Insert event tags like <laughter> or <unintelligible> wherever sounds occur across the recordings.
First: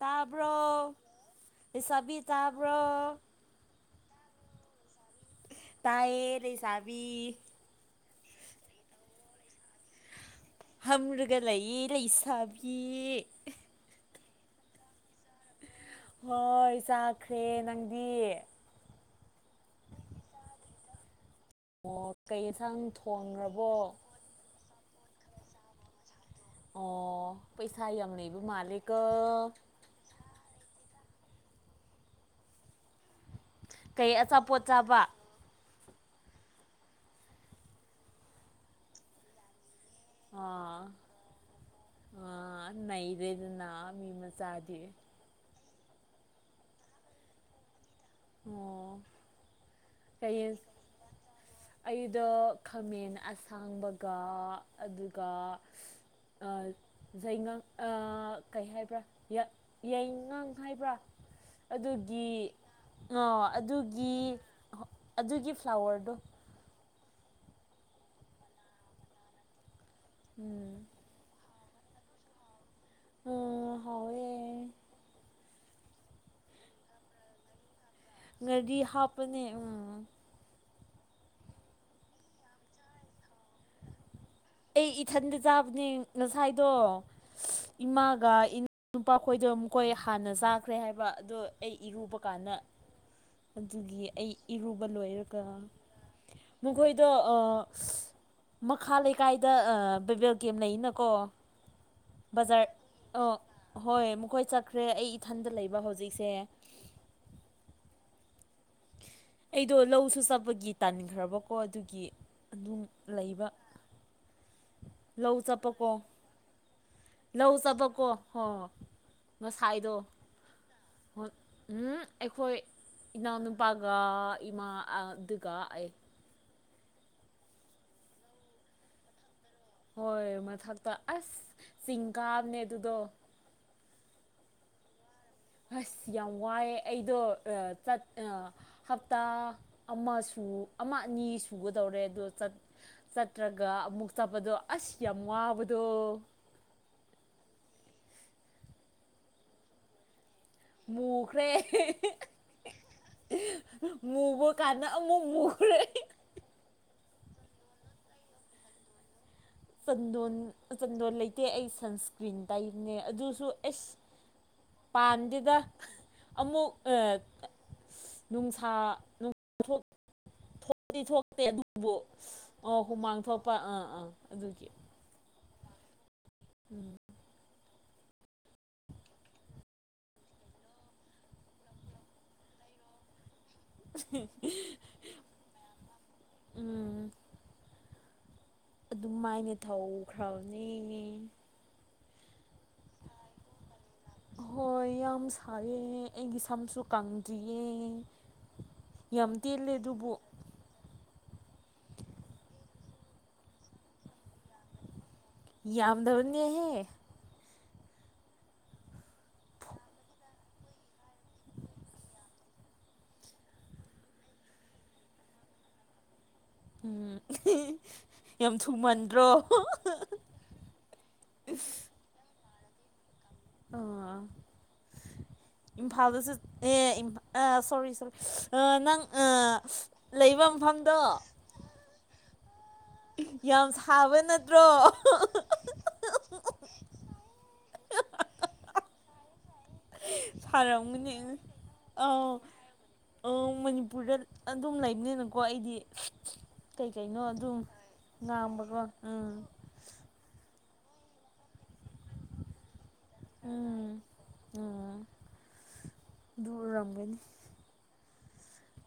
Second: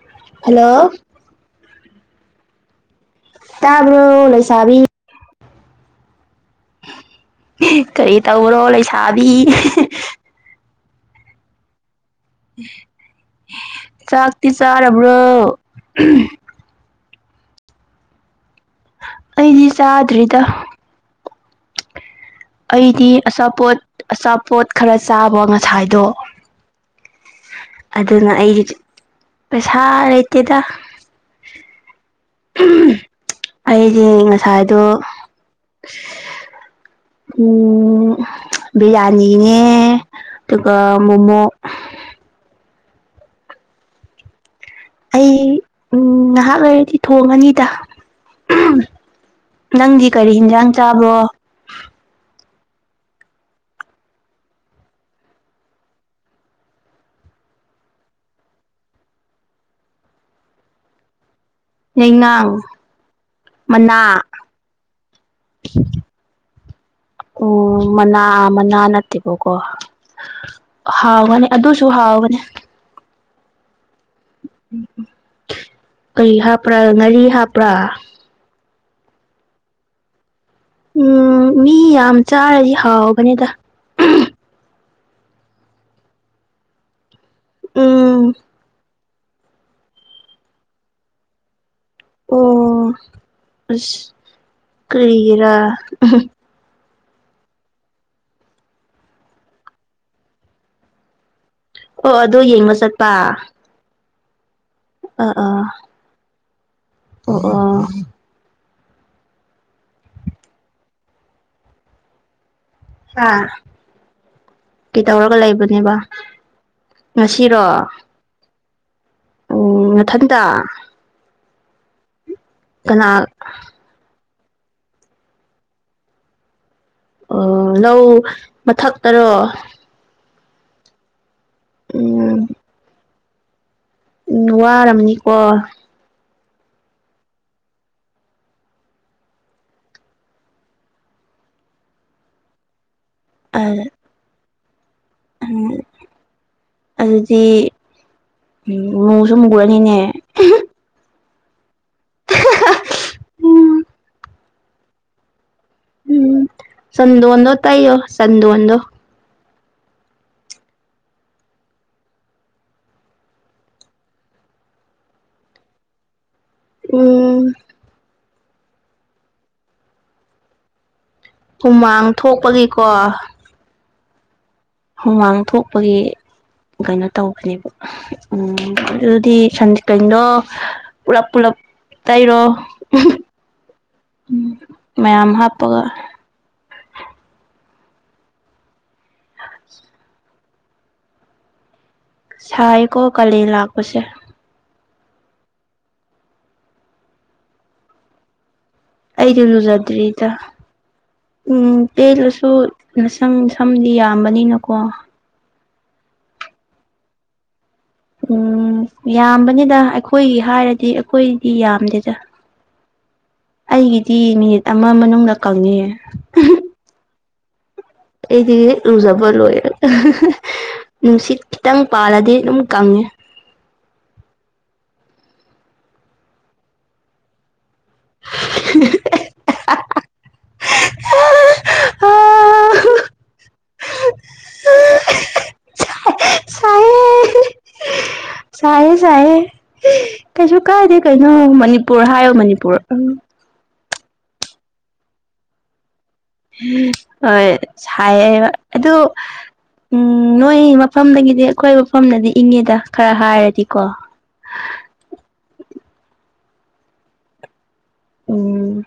ꯇꯥꯕ꯭ꯔꯣ ꯍꯜꯂꯣ ꯂꯩꯁꯥꯕꯤ ꯇꯥꯕ꯭ꯔꯣ ꯇꯥꯕ꯭ꯔꯣ ꯂꯩꯁꯥꯕꯤ ꯇꯥꯏꯌꯦ ꯂꯩꯁꯥꯕꯤ ꯀꯔꯤ ꯇꯧꯔꯣ ꯂꯩꯁꯥꯕꯤ <unintelligible> ꯐꯝꯔꯒ ꯂꯩꯌꯦ ꯂꯩꯁꯥ ꯆꯥꯛꯇꯤ ꯆꯥꯔꯕ꯭ꯔꯣ ꯍꯣꯏ ꯆꯥꯈ꯭ꯔꯦ ꯅꯪꯗꯤ ꯑꯩꯗꯤ ꯆꯥꯗ꯭ꯔꯤꯗ ꯑꯣ ꯀꯩ ꯌꯦꯟꯁꯥꯡ ꯑꯩꯗꯤ ꯊꯣꯡꯈ꯭ꯔꯕꯣ ꯑꯆꯥꯄꯣꯠ ꯑꯆꯥꯄꯣꯠ ꯈꯔ ꯆꯥꯕ ꯉꯁꯥꯏꯗꯣ ꯑꯣ ꯄꯩꯁꯥ ꯌꯥꯝ ꯑꯗꯨꯅ ꯂꯩꯕ ꯃꯥꯜꯂꯦꯀꯣ ꯀꯦꯗ <unintelligible> ꯑꯩꯗꯤ ꯀꯩ ꯑꯆꯥꯄꯣꯠ ꯉꯁꯥꯏꯗꯣ ꯆꯥꯕ ꯎꯝ ꯕꯤꯌꯥꯔꯅꯤꯅꯦ ꯗꯨꯒ ꯑꯥ ꯃꯣꯃꯣ ꯑꯥ ꯅꯩꯔꯦꯗꯅ ꯃꯤ ꯃꯆꯥ ꯑꯩ ꯎꯝ ꯉꯥꯏꯍꯥꯛ ꯂꯩꯔꯗꯤ ꯊꯣꯡꯉꯅꯤꯗ ꯑꯣ ꯅꯪꯗꯤ ꯀꯔꯤ ꯀꯩ ꯍꯦꯟꯖꯥꯡ ꯆꯥꯕ꯭ꯔꯣ ꯑꯩꯗꯣ ꯈꯥꯃꯦꯟ ꯑꯁꯥꯡꯕꯒ ꯑꯂꯨꯒ ꯑ ꯆꯩꯉꯪ ꯑ ꯀꯩ ꯍꯥꯏꯕ꯭ꯔꯥ ꯌꯥꯏꯉꯪ ꯍꯥꯏꯕ꯭ꯔꯥ ꯌꯥꯏꯉꯪ ꯑꯗꯨꯒꯤ ꯑꯣ ꯃꯅꯥ ꯑꯗꯨꯒꯤ ꯑꯗꯨꯒꯤ ꯐ꯭ꯂꯥꯋꯔꯗꯣ ꯎꯝ ꯃꯅꯥ ꯃꯅꯥ ꯅꯠꯇꯦꯕꯣꯀꯣ ꯎꯝ ꯍꯥꯎꯒꯅꯤ ꯑꯗꯨꯁꯨ ꯍꯥꯎꯕꯅꯦ ꯎꯝ ꯍꯥꯎꯋꯦ ꯀꯩ ꯍꯥꯞꯄ꯭ꯔꯥ ꯉꯥꯔꯤ ꯍꯥꯞꯄ꯭ꯔꯥ ꯉꯔꯤ ꯍꯥꯞꯄꯅꯦ ꯎꯝ ꯎꯝ ꯃꯤ ꯌꯥꯝ ꯆꯥꯔꯗꯤ ꯍꯥꯎꯕꯅꯦꯗ ꯑꯩ ꯏꯊꯟꯗ ꯆꯥꯕꯗꯤ ꯉꯁꯥꯏꯗꯣ ꯏꯃꯥꯒ ꯎꯝ ꯅꯨꯄꯥꯈꯣꯏꯗꯣ ꯑꯃꯨꯛꯈꯣꯏ ꯍꯥꯟꯅ ꯆꯥꯈ꯭ꯔꯦ ꯍꯥꯏꯕ ꯑꯗꯣ ꯑꯩ ꯏꯔꯨꯕ ꯀꯥꯟꯗ ꯑꯣ ꯑꯗꯨꯒꯤ ꯑꯁ ꯑꯩ ꯏꯔꯨꯕ ꯂꯣꯏꯔꯒ ꯀꯔꯤꯒꯤꯔꯥ ꯃꯈꯣꯏ ꯑꯗꯣ ꯑ ꯃꯈꯥ ꯂꯩꯀꯥꯏꯗ ꯑ ꯕꯦꯕꯦꯜ ꯀꯦꯝ ꯂꯩꯅꯀꯣ ꯑꯣ ꯑꯗꯣ ꯌꯦꯡꯕ ꯆꯠꯄ ꯑꯩꯈꯣꯏ ꯆꯠꯈ꯭ꯔꯦ ꯑꯩ ꯑꯥ ꯏꯊꯟꯗ ꯑꯥ ꯂꯩꯕ ꯍꯧꯖꯤꯛꯁꯦ ꯑꯣ ꯑꯣ ꯑꯩꯗꯣ ꯂꯧꯁꯨ ꯆꯠꯄꯒꯤ ꯇꯟꯈ꯭ꯔꯕꯀꯣ ꯑꯗꯨꯒꯤ ꯑꯗꯨꯝ ꯑꯥ ꯂꯩꯕ ꯂꯧ ꯀꯩꯇꯧꯔꯒ ꯆꯠꯄꯀꯣ ꯂꯩꯕꯅꯦꯕ ꯂꯧ ꯉꯁꯤꯔꯣ ꯆꯠꯄꯀꯣ ꯍꯣ ꯉꯁꯥꯏꯗꯣ ꯎꯝ ꯅꯊꯟꯇ ꯍꯣꯏ ꯎꯝ ꯑꯩꯈꯣꯏ ꯏꯅꯥꯎꯅꯨ ꯑ ꯏꯃꯥ ꯑ ꯗꯨꯒ ꯑꯩ ꯑꯣ ꯂꯧ ꯃꯊꯛꯇꯔꯣ ꯍꯣꯏ ꯃꯊꯛꯇ ꯑꯁ ꯆꯤꯡ ꯎꯝ ꯀꯥꯕꯅꯦ ꯑꯗꯨꯗꯣ ꯎꯝ ꯋꯥꯔꯝꯅꯤ ꯍꯁ ꯌꯥꯎ ꯋꯥꯏꯑꯦ ꯑꯩꯗꯣ ꯑ ꯆꯠ ꯑ ꯍꯞꯇꯥ ꯑꯃꯁꯨ ꯑꯃ ꯑꯅꯤ ꯁꯨꯒꯗꯧꯔꯦ ꯑꯗꯨ ꯆꯠ ꯑ ꯆꯠꯇ꯭ꯔꯒ ꯑꯃꯨꯛ ꯆꯠꯄꯗꯣ ꯑꯁ ꯌꯥꯝ ꯋꯥꯕꯗꯣ ꯑꯗꯨꯗꯤ ꯎꯝ ꯃꯨꯁꯨ ꯃꯨꯔꯅꯤꯅꯦ ꯃꯨꯈ꯭ꯔꯦ ꯎꯝ ꯃꯨꯕ ꯀꯥꯟꯗ ꯑꯃꯨꯛ ꯃꯨ ꯎꯝ ꯆꯟꯗꯣꯟꯗꯣ ꯇꯩꯌꯣ ꯆꯟꯗꯣꯟꯗꯣ ꯆꯟꯗꯣꯟ ꯆꯟꯗꯣꯟ ꯂꯩꯇꯦ ꯑꯩ ꯁꯟꯁꯀ꯭ꯔꯤꯟ ꯇꯩꯕꯅꯦ ꯑꯗꯨꯁꯨ ꯑꯦꯁ ꯄꯥꯟꯗꯦꯗꯥ ꯑꯃꯨꯛ ꯑ ꯎꯝ ꯅꯨꯡꯁꯥ ꯅꯨꯡ ꯗꯤ ꯊꯣꯛꯇꯦ ꯑꯗꯨꯕꯨ ꯍꯨꯃꯥꯡ ꯑ ꯊꯣꯛꯄꯒꯤꯀꯣ ꯍꯨꯃꯥꯡ ꯊꯣꯛꯄ ꯑꯥ ꯑꯥ ꯑꯗꯨꯒꯤ ꯍꯨꯃꯥꯡ ꯊꯣꯛꯄꯒꯤ ꯎꯝ ꯀꯩꯅꯣ ꯇꯧꯈ꯭ꯔꯦꯕ ꯎꯝ ꯑꯗꯨꯗꯤ ꯁꯟꯁꯀ꯭ꯤꯟꯗꯣ ꯄꯨꯂꯞ ꯄꯨꯂꯞ ꯇꯩꯔꯣ ꯎꯝ ꯃꯌꯥꯝ ꯍꯥꯞꯄꯒ ꯎꯝ ꯑꯗꯨ ꯃꯥꯏꯅꯦ ꯊꯧꯈ꯭ꯔꯕ ꯁꯥꯏꯀꯣ ꯀꯥꯂꯦꯟ ꯂꯥꯛꯄꯁꯦ ꯍꯣꯏ ꯌꯥꯝ ꯁꯥꯏꯌꯦ ꯑꯩꯒꯤ ꯁꯝꯁꯨ ꯀꯪꯗ꯭ꯔꯤꯌꯦ ꯌꯥꯝ ꯑꯩꯗꯤ ꯇꯦꯜꯂꯦ ꯑꯗꯨꯕꯨ ꯂꯨꯖꯗ꯭ꯔꯤꯗ ꯎꯝ ꯇꯦꯜꯂꯁꯨ ꯅꯁꯪ ꯁꯝꯗꯤ ꯌꯥꯝꯕꯅꯤꯅꯀꯣ ꯌꯥꯝꯗꯕꯅꯦꯍꯦ ꯎꯝ ꯎꯝ ꯌꯥꯝꯕꯅꯤꯗ ꯑꯩꯈꯣꯏꯒꯤ ꯍꯥꯏꯔꯗꯤ ꯑꯩꯈꯣꯏꯗꯤ ꯌꯥꯝꯗꯦꯗ ꯑꯩꯒꯤꯗꯤ ꯃꯤꯅꯤꯠ ꯑꯃ ꯃꯅꯨꯡꯗ ꯀꯪꯉꯦ ꯎꯝ ꯌꯥꯝ ꯑꯩꯗꯤ ꯂꯨꯖꯕ ꯊꯨꯃꯟꯗ꯭ꯔꯣ ꯂꯣꯏꯔꯦ ꯅꯨꯡꯁꯤꯠ ꯈꯤꯇꯪ ꯄꯥꯜꯂꯗꯤ ꯑꯗꯨꯝ ꯀꯪꯉꯦ ꯑꯣ ꯏꯝꯐꯥꯜꯗꯁꯨ ꯑꯦ ꯏ ꯑ ꯁꯣꯔꯤ ꯁꯣ ꯑ ꯅꯪ ꯑ ꯂꯩꯕ ꯃꯐꯝꯗꯣ ꯌꯥꯝ ꯁꯥꯕ ꯅꯠꯇ꯭ꯔꯣ <unintelligible> ꯁꯥꯢꯌꯦ ꯁꯥꯢꯌꯦ ꯀꯩꯁꯨ ꯀꯥꯏꯗꯦ ꯁꯥꯔꯝꯒꯅꯤ ꯀꯩꯅꯣ ꯃꯅꯤꯄꯨꯔ ꯍꯥꯏꯌꯣ ꯃꯅꯤꯄꯨꯔ ꯄꯨꯗ ꯑꯗꯨꯝ ꯂꯩꯕꯅꯤꯅꯀꯣ ꯑꯩꯗꯤ ꯀꯩ ꯀꯩꯅꯣ ꯍꯣꯏ ꯑꯗꯨꯝ ꯁꯥꯏꯌꯦ ꯉꯥꯡꯕꯀꯣ ꯑꯗꯨ ꯎꯝ ꯎꯝ ꯅꯣꯏ ꯐꯝꯗꯒꯤꯗꯤ ꯑꯩꯈꯣꯏ ꯃꯐꯝꯅꯗꯤ ꯏꯪꯉꯦꯗ ꯈꯔ ꯍꯥꯏꯔꯗꯤꯀꯣ ꯎꯝ ꯎꯝ ꯑꯗꯨ ꯎꯔꯝꯒꯅꯤ ꯎꯝ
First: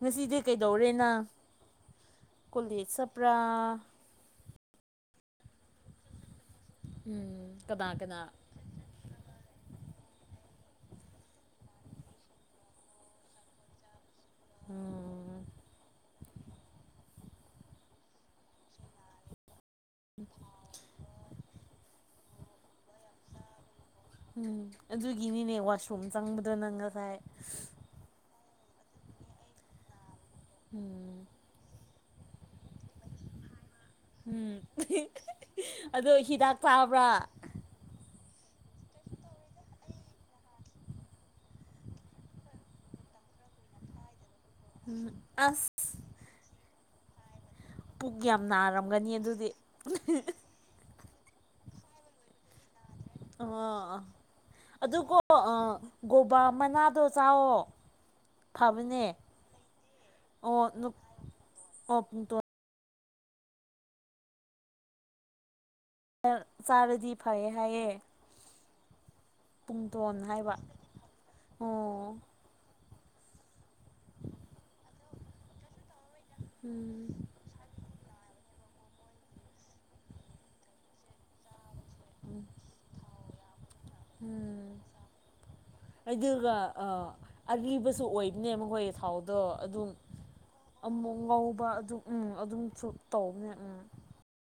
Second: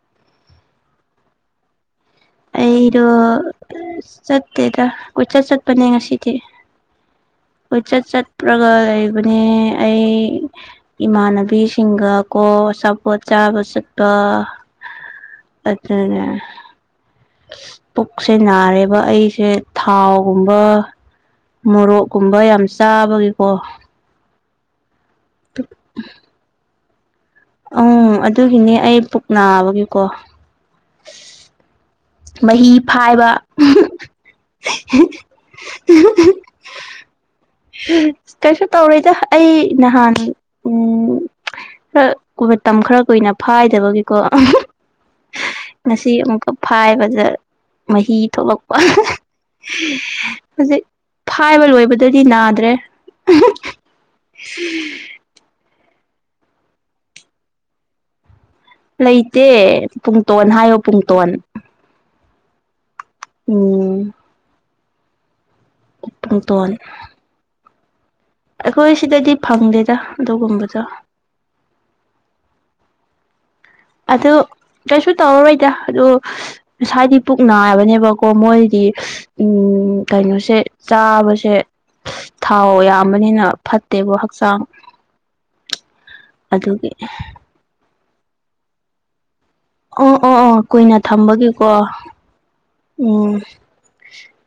ꯉꯁꯤꯗꯤ ꯀꯩꯗꯧꯔꯦ ꯅꯪ ꯀꯣꯂꯦꯖ ꯑꯩꯗꯣ ꯆꯠꯄ꯭ꯔꯥ ꯆꯠꯇꯦꯗ ꯀꯣꯏꯆꯠ ꯆꯠꯄꯅꯦ ꯉꯁꯤꯗꯤ ꯎꯝ ꯀꯅꯥ ꯀꯣꯏꯆꯠ ꯀꯅꯥ ꯆꯠꯄ꯭ꯔꯒ ꯂꯩꯕꯅꯦ ꯑꯩ ꯏꯃꯥꯟꯅꯕꯤꯁꯤꯡꯒ ꯀꯣ ꯑꯆꯥꯄꯣꯠ ꯆꯥꯕ ꯆꯠ ꯄ ꯎꯝ ꯑꯗꯅꯦ ꯄꯨꯛꯁꯦ ꯅꯥꯔꯦꯕ ꯑꯩꯁꯦ ꯊꯥꯎꯒꯨꯝꯕ ꯃꯣꯔꯣꯛꯀꯨꯝꯕ ꯌꯥꯝ ꯆꯥꯕꯒꯤꯀꯣ ꯎꯝ ꯑꯗꯨꯒꯤꯅꯤꯅꯦ ꯋꯥꯁꯔꯨꯝ ꯆꯪꯕꯗꯣ ꯅꯪ ꯉꯁꯥꯏ ꯑꯝ ꯑꯗꯨꯒꯤꯅꯦ ꯑꯩ ꯄꯨꯛ ꯅꯥꯕꯒꯤꯀꯣ ꯎꯝ ꯃꯍꯤ ꯐꯥꯏꯕ ꯎꯝ ꯑꯗꯣ ꯍꯤꯗꯥꯛ ꯇꯥꯕ꯭ꯔꯥ ꯀꯩꯁꯨ ꯇꯧꯔꯣꯏꯗ ꯑꯩ ꯅꯍꯥꯟ ꯎꯝ ꯈꯔ ꯀꯨꯔꯇꯝ ꯈꯔ ꯀꯨꯏꯅ ꯐꯥꯏꯗꯕꯒꯤꯀꯣ ꯑꯁ ꯉꯁꯤ ꯑꯃꯨꯛꯀ ꯐꯥꯏꯕꯗ ꯄꯨꯛ ꯃꯍꯤ ꯌꯥꯝ ꯊꯣꯛꯂꯛꯄ ꯅꯥꯔꯝꯒꯅꯤ ꯑꯗꯨꯗꯤ ꯍꯧꯖꯤꯛ ꯐꯥꯏꯕ ꯂꯣꯏꯕꯗꯗꯤ ꯅꯥꯗ꯭ꯔꯦ ꯑ ꯑꯗꯨꯀꯣ ꯑ ꯒꯣꯕꯥ ꯃꯅꯥꯗꯣ ꯆꯥꯎꯋꯣ ꯐꯕꯅꯦ ꯂꯩꯇꯦ ꯄꯨꯡꯇꯣꯟ ꯑꯣ ꯍꯥꯏꯌꯣ ꯅꯨ ꯄꯨꯡꯇꯣꯟ ꯑꯣ ꯄꯨꯡꯇꯣꯟ ꯎꯝ ꯄꯨꯡꯇꯣꯟ ꯆꯥꯔꯗꯤ ꯐꯩꯌꯦ ꯍꯥꯏꯌꯦ ꯑꯩꯈꯣꯏ ꯁꯤꯗꯗꯤ ꯐꯪꯗꯦꯗ ꯄꯨꯡꯇꯣꯟ ꯍꯥꯏꯕ ꯑꯗꯨꯒꯨꯝꯕꯗꯣ ꯑꯣ ꯑꯗꯨ ꯀꯩꯁꯨ ꯇꯧꯔꯔꯣꯏꯗ ꯑꯗꯨ ꯎꯝ ꯉꯁꯥꯏꯗꯤ ꯄꯨꯛ ꯅꯥꯏꯕꯅꯦꯕꯀꯣ ꯃꯣꯏ ꯗꯤ ꯎꯝ ꯀꯩꯅꯣꯁꯦ ꯆꯥꯕꯁꯦ ꯊꯥꯎ ꯌꯥꯝꯕꯅꯤꯅ ꯐꯠꯇꯦꯕ ꯍꯛꯆꯥꯡ ꯎꯝ ꯑꯩ ꯑꯗꯨꯒ ꯑ ꯑꯗꯨꯒꯤ ꯑꯂꯤꯕꯨꯁꯨ ꯑꯣꯏ ꯏꯅꯦꯕ ꯍꯣꯏ ꯊꯥꯎꯗꯣ ꯑꯗꯨꯝ ꯑꯣ ꯑꯣ ꯑꯣ ꯀꯨꯏꯅ ꯑꯃꯨꯛ ꯉꯧꯕ ꯊꯝꯕꯒꯤꯀꯣ ꯑꯗꯨꯝ ꯑꯗꯨꯝꯁꯨ ꯎꯝ ꯇꯧꯕꯅꯦ ꯎꯝ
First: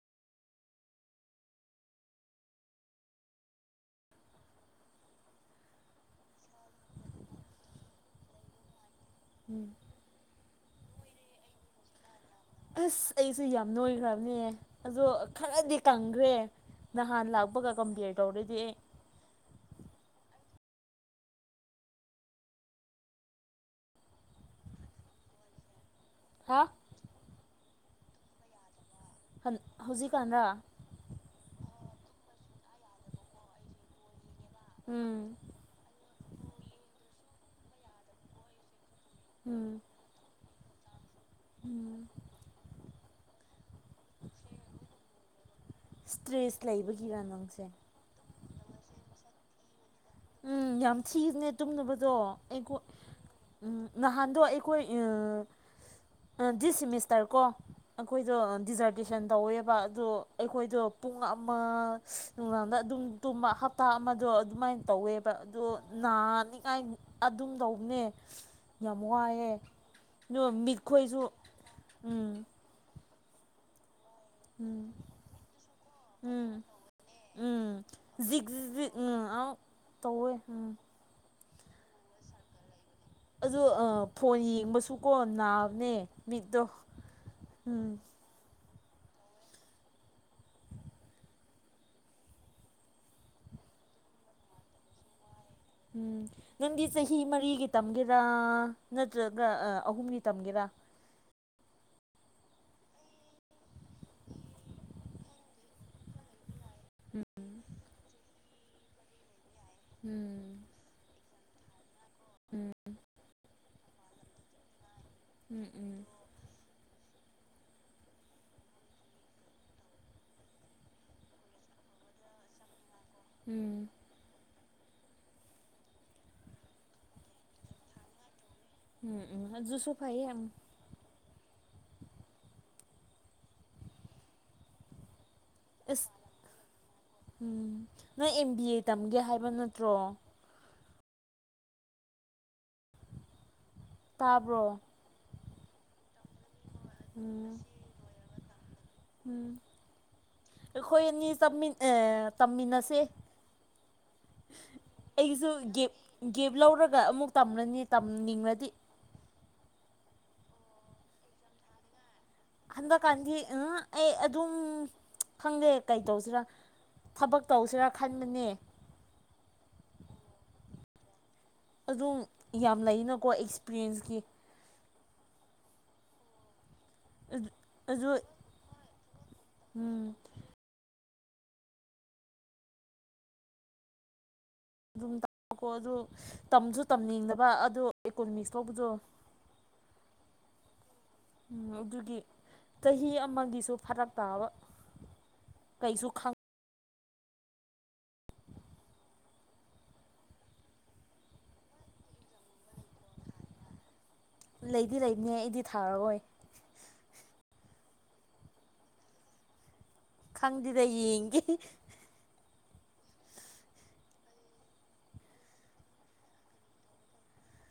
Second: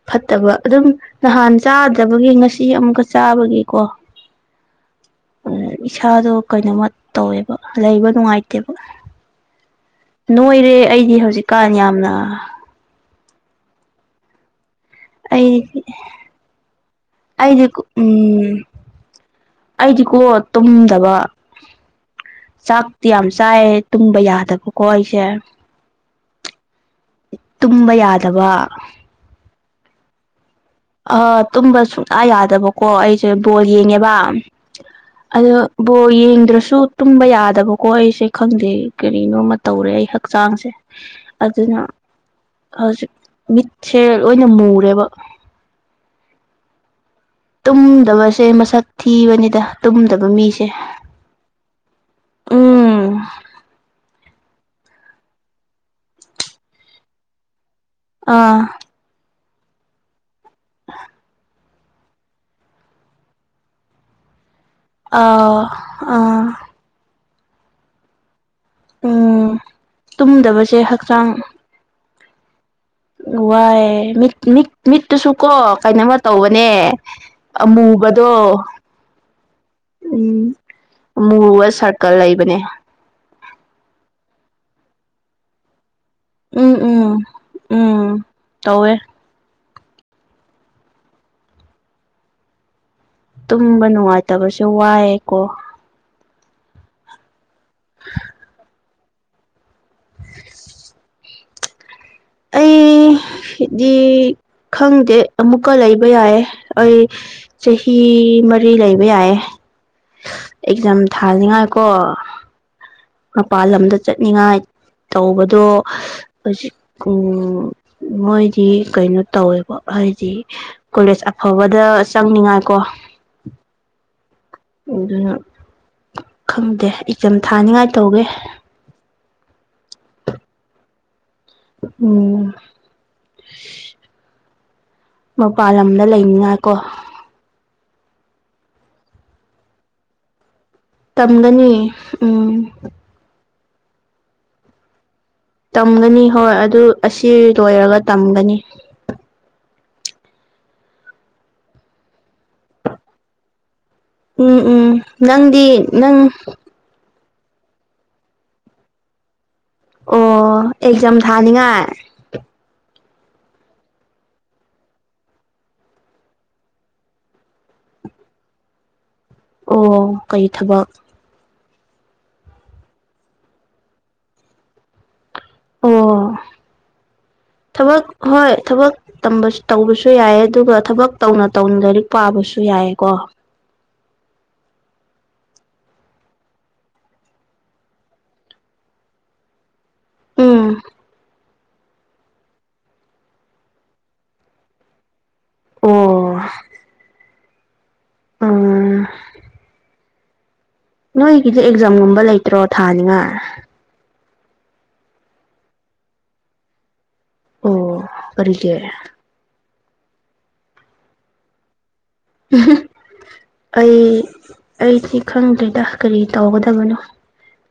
ꯐꯠꯇꯕ ꯑꯗꯨꯝ ꯅꯍꯥꯟ ꯆꯥꯗꯕꯒꯤ ꯉꯁꯤ ꯑꯃꯨꯛꯀ ꯆꯥꯕꯒꯤꯀꯣ ꯏꯁꯥꯗꯣ ꯀꯩꯅꯣꯝꯃ ꯇꯧꯋꯦꯕ ꯂꯩꯕ ꯅꯨꯡꯉꯥꯏꯇꯦꯕ ꯎꯝ ꯅꯣꯏꯔꯦ ꯑꯩꯗꯤ ꯍꯧꯖꯤꯛꯀꯥꯟ ꯌꯥꯝꯅ ꯑꯁ ꯑꯩꯁꯨ ꯌꯥꯝ ꯅꯣꯏꯈ꯭ꯔꯝꯅꯦ ꯑꯗꯣ ꯑꯩ ꯈꯔꯗꯤ ꯀꯪꯈ꯭ꯔꯦ ꯅꯍꯥꯟ ꯑꯩꯗꯤ ꯂꯥꯛꯄꯒ ꯀꯝꯄ꯭ꯌꯔ ꯎꯝ ꯇꯧꯔꯗꯤ ꯑꯩ ꯑꯩꯗꯤꯀꯣ ꯇꯨꯝꯗꯕ ꯆꯥꯛꯇꯤ ꯌꯥꯝ ꯆꯥꯏꯌꯦ ꯇꯨꯝꯕ ꯌꯥꯗꯕꯀꯣ ꯑꯩꯁꯦ ꯍꯥ ꯇꯨꯝꯕ ꯌꯥꯗꯕ ꯍꯧꯖꯤꯛꯀꯥꯟꯔ ꯑ ꯇꯨꯝꯕ ꯁꯨꯛꯌꯥ ꯌꯥꯗꯕꯀꯣ ꯑꯩꯁꯦ ꯕꯣꯜ ꯌꯦꯡꯉꯦꯕ ꯎꯝ ꯑꯗꯣ ꯕꯣꯜ ꯌꯦꯡꯗ꯭ꯔꯁꯨ ꯇꯨꯝꯕ ꯌꯥꯗꯕꯀꯣ ꯑꯩꯁꯦ ꯈꯪꯗꯦ ꯀꯔꯤꯅꯣꯃ ꯎꯝ ꯇꯧꯔꯦ ꯑꯩ ꯍꯛꯆꯥꯡꯁꯦ ꯑꯗꯨꯅ ꯍꯧꯖꯤꯛ ꯃꯤ ꯊꯦꯔꯦꯜ ꯑꯣꯏꯅ ꯃꯨꯨꯔꯦꯕ ꯏꯁꯇ꯭ꯔꯦꯁ ꯂꯩꯕꯒꯤꯔ ꯅꯪꯁꯦ ꯁꯦ ꯃꯁꯛ ꯊꯤꯕꯅꯤꯗ ꯇꯨꯝꯗꯕ ꯃꯤꯁꯦ ꯎꯝ ꯌꯥꯝ ꯊꯤꯕꯅꯦ ꯇꯨꯝꯅꯕꯗꯣ ꯑꯩ ꯀꯣ ꯎꯝ ꯎꯝ ꯅꯍꯥꯟ ꯑꯗꯣ ꯑꯩꯈꯣꯏ <unintelligible> ꯗꯤꯁ ꯁꯤꯃꯤꯁꯇꯔ ꯀꯣ ꯑꯩꯈꯣꯏꯗꯣ ꯑꯥ ꯗꯤꯖꯔꯗꯦꯁꯟ ꯇꯧꯋꯦꯕ ꯑꯗꯣ ꯑꯩꯈꯣꯏꯗꯣ ꯄꯨꯡ ꯑꯃ ꯅꯨꯡꯗꯥꯡꯗ ꯑꯗꯨꯝ ꯗꯨꯝꯃ ꯍꯞꯇꯥ ꯑꯃꯗꯣ ꯑꯗꯨꯃꯥꯏ ꯇꯧꯋꯦꯕ ꯑꯥ ꯑꯗꯨꯗꯣ ꯑꯥ ꯅꯥꯅꯤꯡꯉꯥꯏ ꯑꯗꯨꯝ ꯇꯧꯕꯅꯦ ꯌꯥꯝ ꯋꯥꯏꯌꯦ ꯎꯝ ꯗꯣ ꯇꯨꯝꯗꯕꯁꯦ ꯃꯤꯠꯈꯣꯏꯖꯨ ꯋꯥꯏꯌꯦ ꯃꯤꯠꯀꯤꯅꯤꯛ ꯎꯝ ꯃꯤꯠꯇꯨꯁꯨꯀꯣ ꯀꯩꯅꯣꯝꯃ ꯎꯝ ꯇꯧꯕꯅꯦ ꯎꯝ ꯑꯃꯨꯕꯗꯣ ꯖꯤꯛ ꯖꯤꯛ ꯎꯝ ꯑꯥꯎ ꯇꯧꯋꯦ ꯎꯝ ꯃꯨꯕ ꯁꯔꯀꯜ ꯂꯩꯕꯅꯦ ꯑꯗꯣ ꯐꯣꯟ ꯌꯦꯡꯕꯁꯨꯀꯣ ꯅꯥꯕꯅꯦ ꯃꯤꯠꯗꯣ ꯎꯝ ꯎꯝ ꯎꯝ ꯇꯧꯋꯦ ꯇꯨꯝꯕ ꯅꯨꯡꯉꯥꯏꯇꯕꯁꯨ ꯋꯥꯏꯌꯦꯀꯣ ꯎꯝ ꯅꯪꯗꯤ ꯆꯍꯤ ꯃꯔꯤꯒꯤ ꯇꯝꯒꯦꯔꯥ ꯅꯠꯇ꯭ꯔꯒ ꯑ ꯑꯍꯨꯝꯒꯤ ꯇꯝꯒꯦꯔꯥ <inaudible> ꯑꯩꯗꯤ ꯈꯪꯗꯦ ꯑꯃꯨꯛꯀ ꯂꯩꯕ ꯌꯥꯏꯦ ꯑꯩ ꯆꯍꯤ ꯃꯔꯤ ꯂꯩꯕ ꯌꯥꯏꯌꯦ ꯎꯝ ꯑꯦꯛꯖꯥꯝ ꯊ ꯊꯥꯅꯤꯡꯉꯥꯏꯀꯣ ꯎꯝ ꯃꯄꯥꯜ ꯂꯝꯗ ꯆꯠꯅꯤꯡꯉꯥꯏ ꯎꯝ ꯇꯧꯕꯗꯣ ꯎꯝ ꯍꯧꯖꯤꯛ ꯎꯝ ꯃꯣꯏꯗꯤ ꯀꯩꯅꯣ ꯇꯧꯋꯦꯕ ꯍꯥꯏꯗꯤ ꯀꯣꯂꯦꯖ ꯑꯐꯕꯗ ꯆꯪꯅꯤꯡꯉꯥꯏꯀꯣ ꯎꯝ ꯑꯗꯨ ꯈꯪꯗꯦ ꯑꯦꯛꯖꯝ ꯊꯥꯅꯤꯉꯥꯏ ꯇꯧꯒꯦ ꯎꯝ ꯎꯝ ꯑꯗꯨꯁꯨ ꯐꯩꯌꯦ ꯌꯥꯝ ꯎꯝ ꯃꯄꯥꯟ ꯂꯝꯗ ꯑꯁ ꯂꯩꯅꯤꯉꯥꯏ ꯀꯣ ꯅꯣꯏ ꯑꯦꯝ ꯕꯤ ꯑꯦ ꯇꯝꯒꯦ ꯍꯥꯏꯕ ꯅꯠꯇ꯭ꯔꯣ ꯇꯝꯒꯅꯤ ꯎꯝ ꯇꯥꯕ꯭ꯔꯣ ꯇꯝꯒꯅꯤ ꯍꯣꯏ ꯑꯗꯨ ꯑꯁꯤ ꯎꯝ ꯂꯣꯏꯔꯒ ꯇꯝꯒꯅꯤ ꯎꯝ ꯑꯩꯈꯣꯏ ꯑꯅꯤ ꯆꯪꯃꯤꯟ ꯑꯦ ꯇꯝꯃꯤꯟꯅꯁꯦ ꯎꯝ ꯎꯝ ꯑꯩꯒꯤꯁꯨ ꯅꯪꯗꯤ ꯒꯦꯞ ꯅꯪ ꯒꯦꯞ ꯂꯧꯔꯒ ꯑꯃꯨꯛ ꯇꯝꯂꯅꯤ ꯇꯝꯅꯤꯡꯔꯗꯤ ꯑꯣ ꯑꯦꯛꯖꯥꯝ ꯊꯥꯅꯤꯡꯉꯥꯏ ꯍꯟꯗꯛꯀꯥꯟꯗꯤ ꯎ ꯑꯩ ꯑꯗꯨꯝ ꯈꯪꯗꯦ ꯀꯩꯇꯧꯁꯤꯔꯥ ꯊꯕꯛ ꯇꯧꯁꯤꯔꯥ ꯈꯟꯕꯅꯦ ꯑꯣ ꯀꯩ ꯊꯕꯛ ꯑꯗꯨꯝ ꯌꯥꯝ ꯂꯩꯅꯀꯣ ꯑꯦꯛꯁꯄꯔꯤꯌꯦꯟꯁꯀꯤ ꯑꯣ ꯑꯗꯨ ꯊꯕꯛ ꯑꯗꯨ ꯍꯣꯏ ꯊꯕꯛ ꯇꯝ ꯇꯧꯕꯁꯨ ꯎꯝ ꯌꯥꯏ ꯑꯗꯨꯒ ꯊꯕꯛ ꯇꯧꯅ ꯇꯧꯅ ꯂꯥꯏꯔꯤꯛ ꯄꯥꯕꯁꯨ ꯌꯥꯏꯌꯦꯀꯣ ꯎꯝ ꯀꯣ ꯑꯗꯨ ꯇꯝꯁꯨ ꯇꯝꯅꯤꯡꯗꯕ ꯑꯗꯨ ꯑꯦꯀꯨꯅꯣꯃꯤꯛꯁ ꯇꯧꯕꯗꯣ <unintelligible> ꯎꯝ ꯅꯪꯍꯧꯗ꯭ꯔꯗꯤ ꯆꯍꯤ ꯑꯃꯒꯤꯁꯨ ꯐꯔꯛ ꯇꯥꯕ ꯀꯩꯁꯨ ꯈꯪ ꯑꯣ ꯎꯝ ꯅꯣꯏꯒꯤꯗꯤ ꯑꯦꯛꯖꯥꯝꯒꯨꯝꯕ ꯂꯩꯇ꯭ꯔꯣ ꯊꯥꯅꯤꯉꯥꯏ ꯂꯩꯗꯤ ꯂꯩꯕꯅꯦ ꯑꯩꯗꯤ ꯊꯥꯔꯔꯣꯏ ꯑꯣ ꯀꯔꯤꯒꯤ ꯈꯪꯗꯦꯗ ꯌꯦꯡꯒꯦ <unintelligible> ꯑꯩ ꯑꯩꯁꯤ ꯈꯪꯗ꯭ꯔꯦꯗ ꯀꯔꯤ ꯇꯧꯒꯗꯕꯅꯣ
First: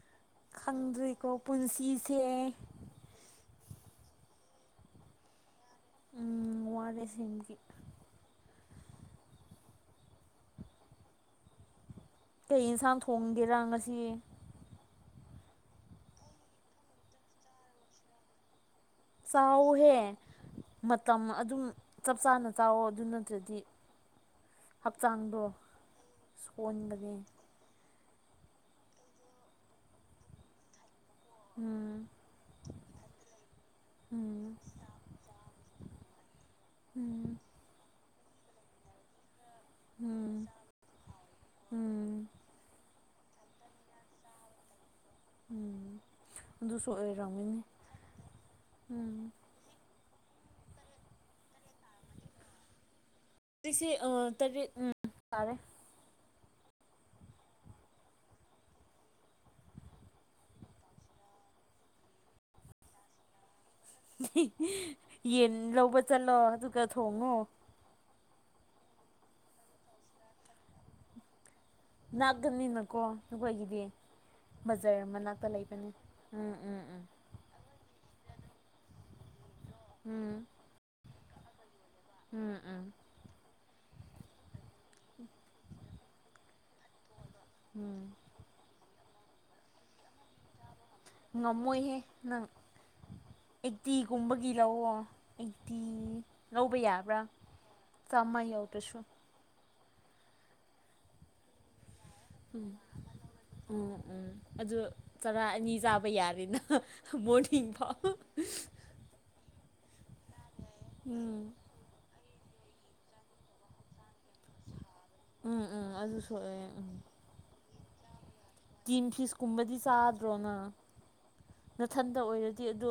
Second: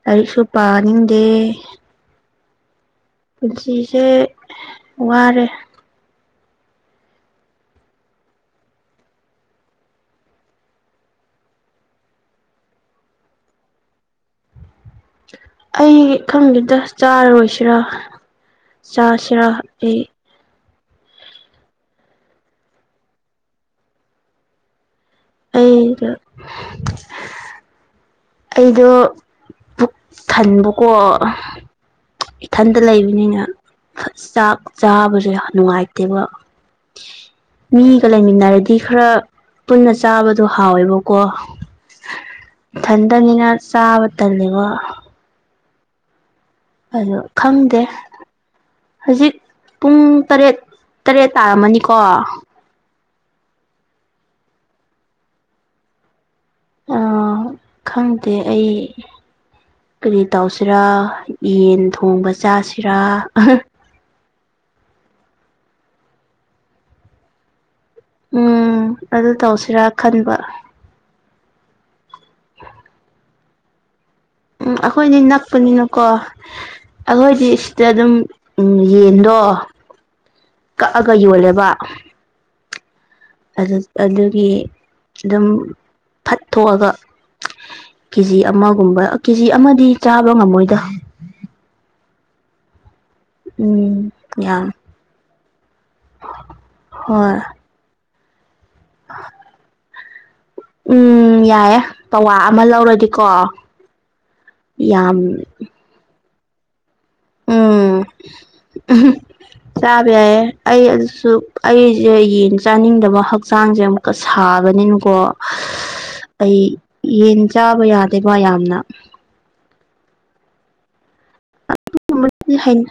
ꯂꯥꯏꯔꯤꯛꯁꯨ ꯄꯥꯅꯤꯡꯗꯦ ꯈꯪꯗ꯭ꯔꯤꯀꯣ ꯄꯨꯟꯁꯤꯁꯦ ꯄꯨꯟꯁꯤꯁꯦ ꯋꯥꯔꯦ ꯎꯝ ꯋꯥꯔꯦ ꯁꯦꯡꯕꯒꯤ ꯀꯩ ꯌꯦꯟꯁꯥꯡ ꯊꯣꯡꯒꯦꯔꯥ ꯉꯁꯤ ꯑꯩ ꯈꯪꯗꯦꯗ ꯆꯥꯔꯔꯣꯏꯁꯤꯔꯥ ꯆꯥꯁꯤꯔꯥ ꯆꯥꯎꯍꯦ ꯑꯩ ꯃꯇꯝ ꯑꯗꯨꯝ ꯆꯞ ꯆꯥꯅ ꯆꯥꯎꯋꯣ ꯑꯗꯨ ꯅꯠꯇ꯭ꯔꯗꯤ ꯍꯛꯆꯥꯡꯗꯣ ꯑꯩꯗꯣ ꯁꯣꯟꯒꯅꯤ ꯑꯩꯗꯣ ꯄꯨꯛ ꯊꯟꯕꯀꯣ ꯎꯝ ꯏꯊꯟꯇ ꯂꯩꯕꯅꯤꯅ ꯎꯝ ꯆꯥꯛ ꯆꯥꯕꯁꯦ ꯅꯨꯡꯉꯥꯏꯇꯦꯕ ꯎꯝ ꯇ ꯂꯩꯃꯤꯟꯅꯔꯗꯤ ꯈꯔ ꯄꯨꯟꯅ ꯎꯝ ꯆꯥꯕꯗꯣ ꯍꯥꯎꯋꯦꯕꯀꯣ ꯎꯝ ꯏꯊꯟꯇꯅꯤꯅ ꯆꯥꯕ ꯇꯜꯂꯦꯕ ꯎꯝ ꯑꯗꯨꯁꯨ ꯑꯗꯨ ꯑꯣꯏꯔꯝꯒꯅꯤ ꯈꯪꯗꯦ ꯎꯝ ꯍꯖꯤꯛ ꯄꯨꯡ ꯇꯔꯦꯠ ꯇꯔꯦꯠ ꯇꯥꯔꯝꯃꯅꯤꯀꯣ ꯖꯤꯛꯁꯤ ꯑ ꯇꯔꯦꯠ ꯎꯝ ꯇꯥꯔꯦ ꯑꯥ ꯈꯪꯗꯦ ꯑꯩ ꯀꯔꯤ ꯇꯧꯁꯤꯔꯥ ꯌꯦꯟ ꯊꯣꯡꯕ ꯆꯥꯁꯤꯔꯥ ꯌꯦꯟ ꯂꯧꯕ ꯆꯠꯂꯣ ꯑꯗꯨꯒ ꯊꯣꯡꯉꯣ ꯎꯝ ꯑꯗꯨ ꯇꯧꯁꯤꯔꯥ ꯈꯟꯕ ꯅꯥꯥꯛꯀꯅꯤꯅꯀꯣ ꯅꯈꯣꯏꯒꯤꯗꯤ ꯎꯝ ꯕꯖꯥꯔ ꯑꯩꯈꯣꯏꯗꯤ ꯃꯅꯥꯛꯇ ꯂꯩꯕꯅꯦ ꯅꯛꯄꯅꯤꯅꯀꯣ ꯎꯝ ꯎꯝ ꯎꯝ ꯑꯩꯈꯣꯏꯗꯤ ꯁꯤꯗ ꯑꯗꯨꯝ ꯎꯝ ꯌꯦꯟꯗꯣ ꯎꯝ ꯀꯛꯑꯒ ꯌꯣꯜꯂꯦꯕ ꯎꯝ ꯎꯝ ꯑꯗꯨ ꯑꯗꯨꯒꯤ ꯑꯗꯨꯝ ꯐꯠ ꯊꯣꯛꯑꯒ ꯎꯝ ꯀꯦꯖꯤ ꯑꯃꯒꯨꯝꯕ ꯀꯦꯖꯤ ꯑꯃꯗꯤ ꯆꯥꯕ ꯉꯝꯃꯣꯏꯗ ꯉꯝꯃꯣꯏꯍꯦ ꯅꯪ ꯎꯝ ꯑꯩꯠꯇꯤꯒꯨꯝꯕꯒꯤ ꯌꯥꯝ ꯂꯧꯑꯣ ꯇꯤ ꯂꯧꯕ ꯌꯥꯕ꯭ꯔꯥ ꯍꯣꯏ ꯆꯥꯝꯃ ꯌꯧꯗ꯭ꯔꯁꯨ ꯎꯝ ꯌꯥꯏꯑꯦ ꯎꯝ ꯎꯝ ꯎꯝ ꯑꯗꯨ ꯌꯥꯝ ꯆꯔꯥ ꯑꯅꯤ ꯆꯥꯕ ꯌꯥꯔꯦꯅ ꯃꯣꯔꯅꯤꯡ ꯎꯝ ꯐꯥꯎ ꯆꯥꯕ ꯌꯥꯏꯌꯦ ꯑꯩ ꯑꯗꯨꯁꯨ ꯎꯝ ꯑꯩꯁꯦ ꯌꯦꯟ ꯆꯥꯅꯤꯡꯗꯕ ꯍꯛꯆꯥꯡꯁꯦ ꯑꯃꯨꯛꯀ ꯁꯥꯕꯅꯤꯅꯀꯣ ꯎꯝ ꯎꯝ ꯑꯗꯨ ꯁꯣꯛꯑꯦ ꯑꯩ ꯎꯝ ꯌꯦꯟ ꯆꯥꯕ ꯌꯥꯥ ꯇꯤꯟ ꯐꯤꯁ ꯀꯨꯝꯕꯗꯤ ꯆꯥꯗ꯭ꯔꯣꯅꯪ ꯅꯊꯟꯗ ꯑꯣꯏꯔꯗꯤ ꯑꯗꯨ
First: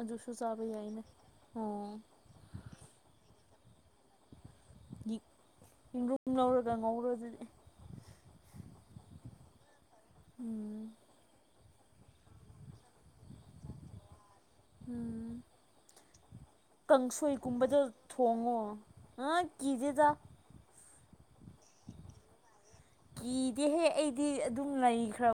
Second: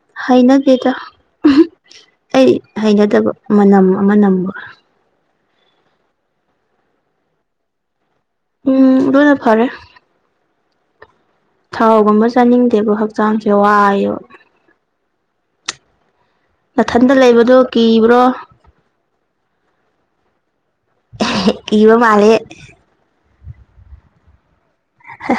ꯑꯗꯨꯁꯨ ꯆꯥꯕ ꯍꯩꯅꯗꯦꯗ ꯌꯥꯏꯅꯦ ꯑꯣ ꯑꯩ ꯍꯩꯅꯗꯕ ꯃꯅꯝ ꯑꯃ ꯅꯝꯕ ꯌꯦꯔꯨꯝ ꯉꯧꯔꯒ ꯉꯧꯔꯣꯗꯨꯗꯤ ꯎꯝ ꯑꯗꯨꯅ ꯐꯔꯦ ꯎꯝ ꯊꯥꯎꯒꯨꯝꯕ ꯆꯥꯅꯤꯡꯗꯦꯕ ꯍꯛꯆꯥꯡꯁꯦ ꯋꯥꯏꯑꯦꯕ ꯎꯝ ꯅꯊꯟꯗ ꯂꯩꯕꯗꯣ ꯀꯥꯡꯁꯣꯏꯒꯨꯝꯕꯗ ꯀꯤꯕ꯭ꯔꯣ ꯊꯣꯡꯉꯣ ꯑ ꯀꯤꯗꯦꯗ ꯀꯤꯕ ꯃꯥꯂꯦ ꯀꯤꯗꯦꯍꯦ ꯑꯩꯗꯤ ꯑꯗꯨꯝ ꯂꯩꯈ꯭ꯔꯕ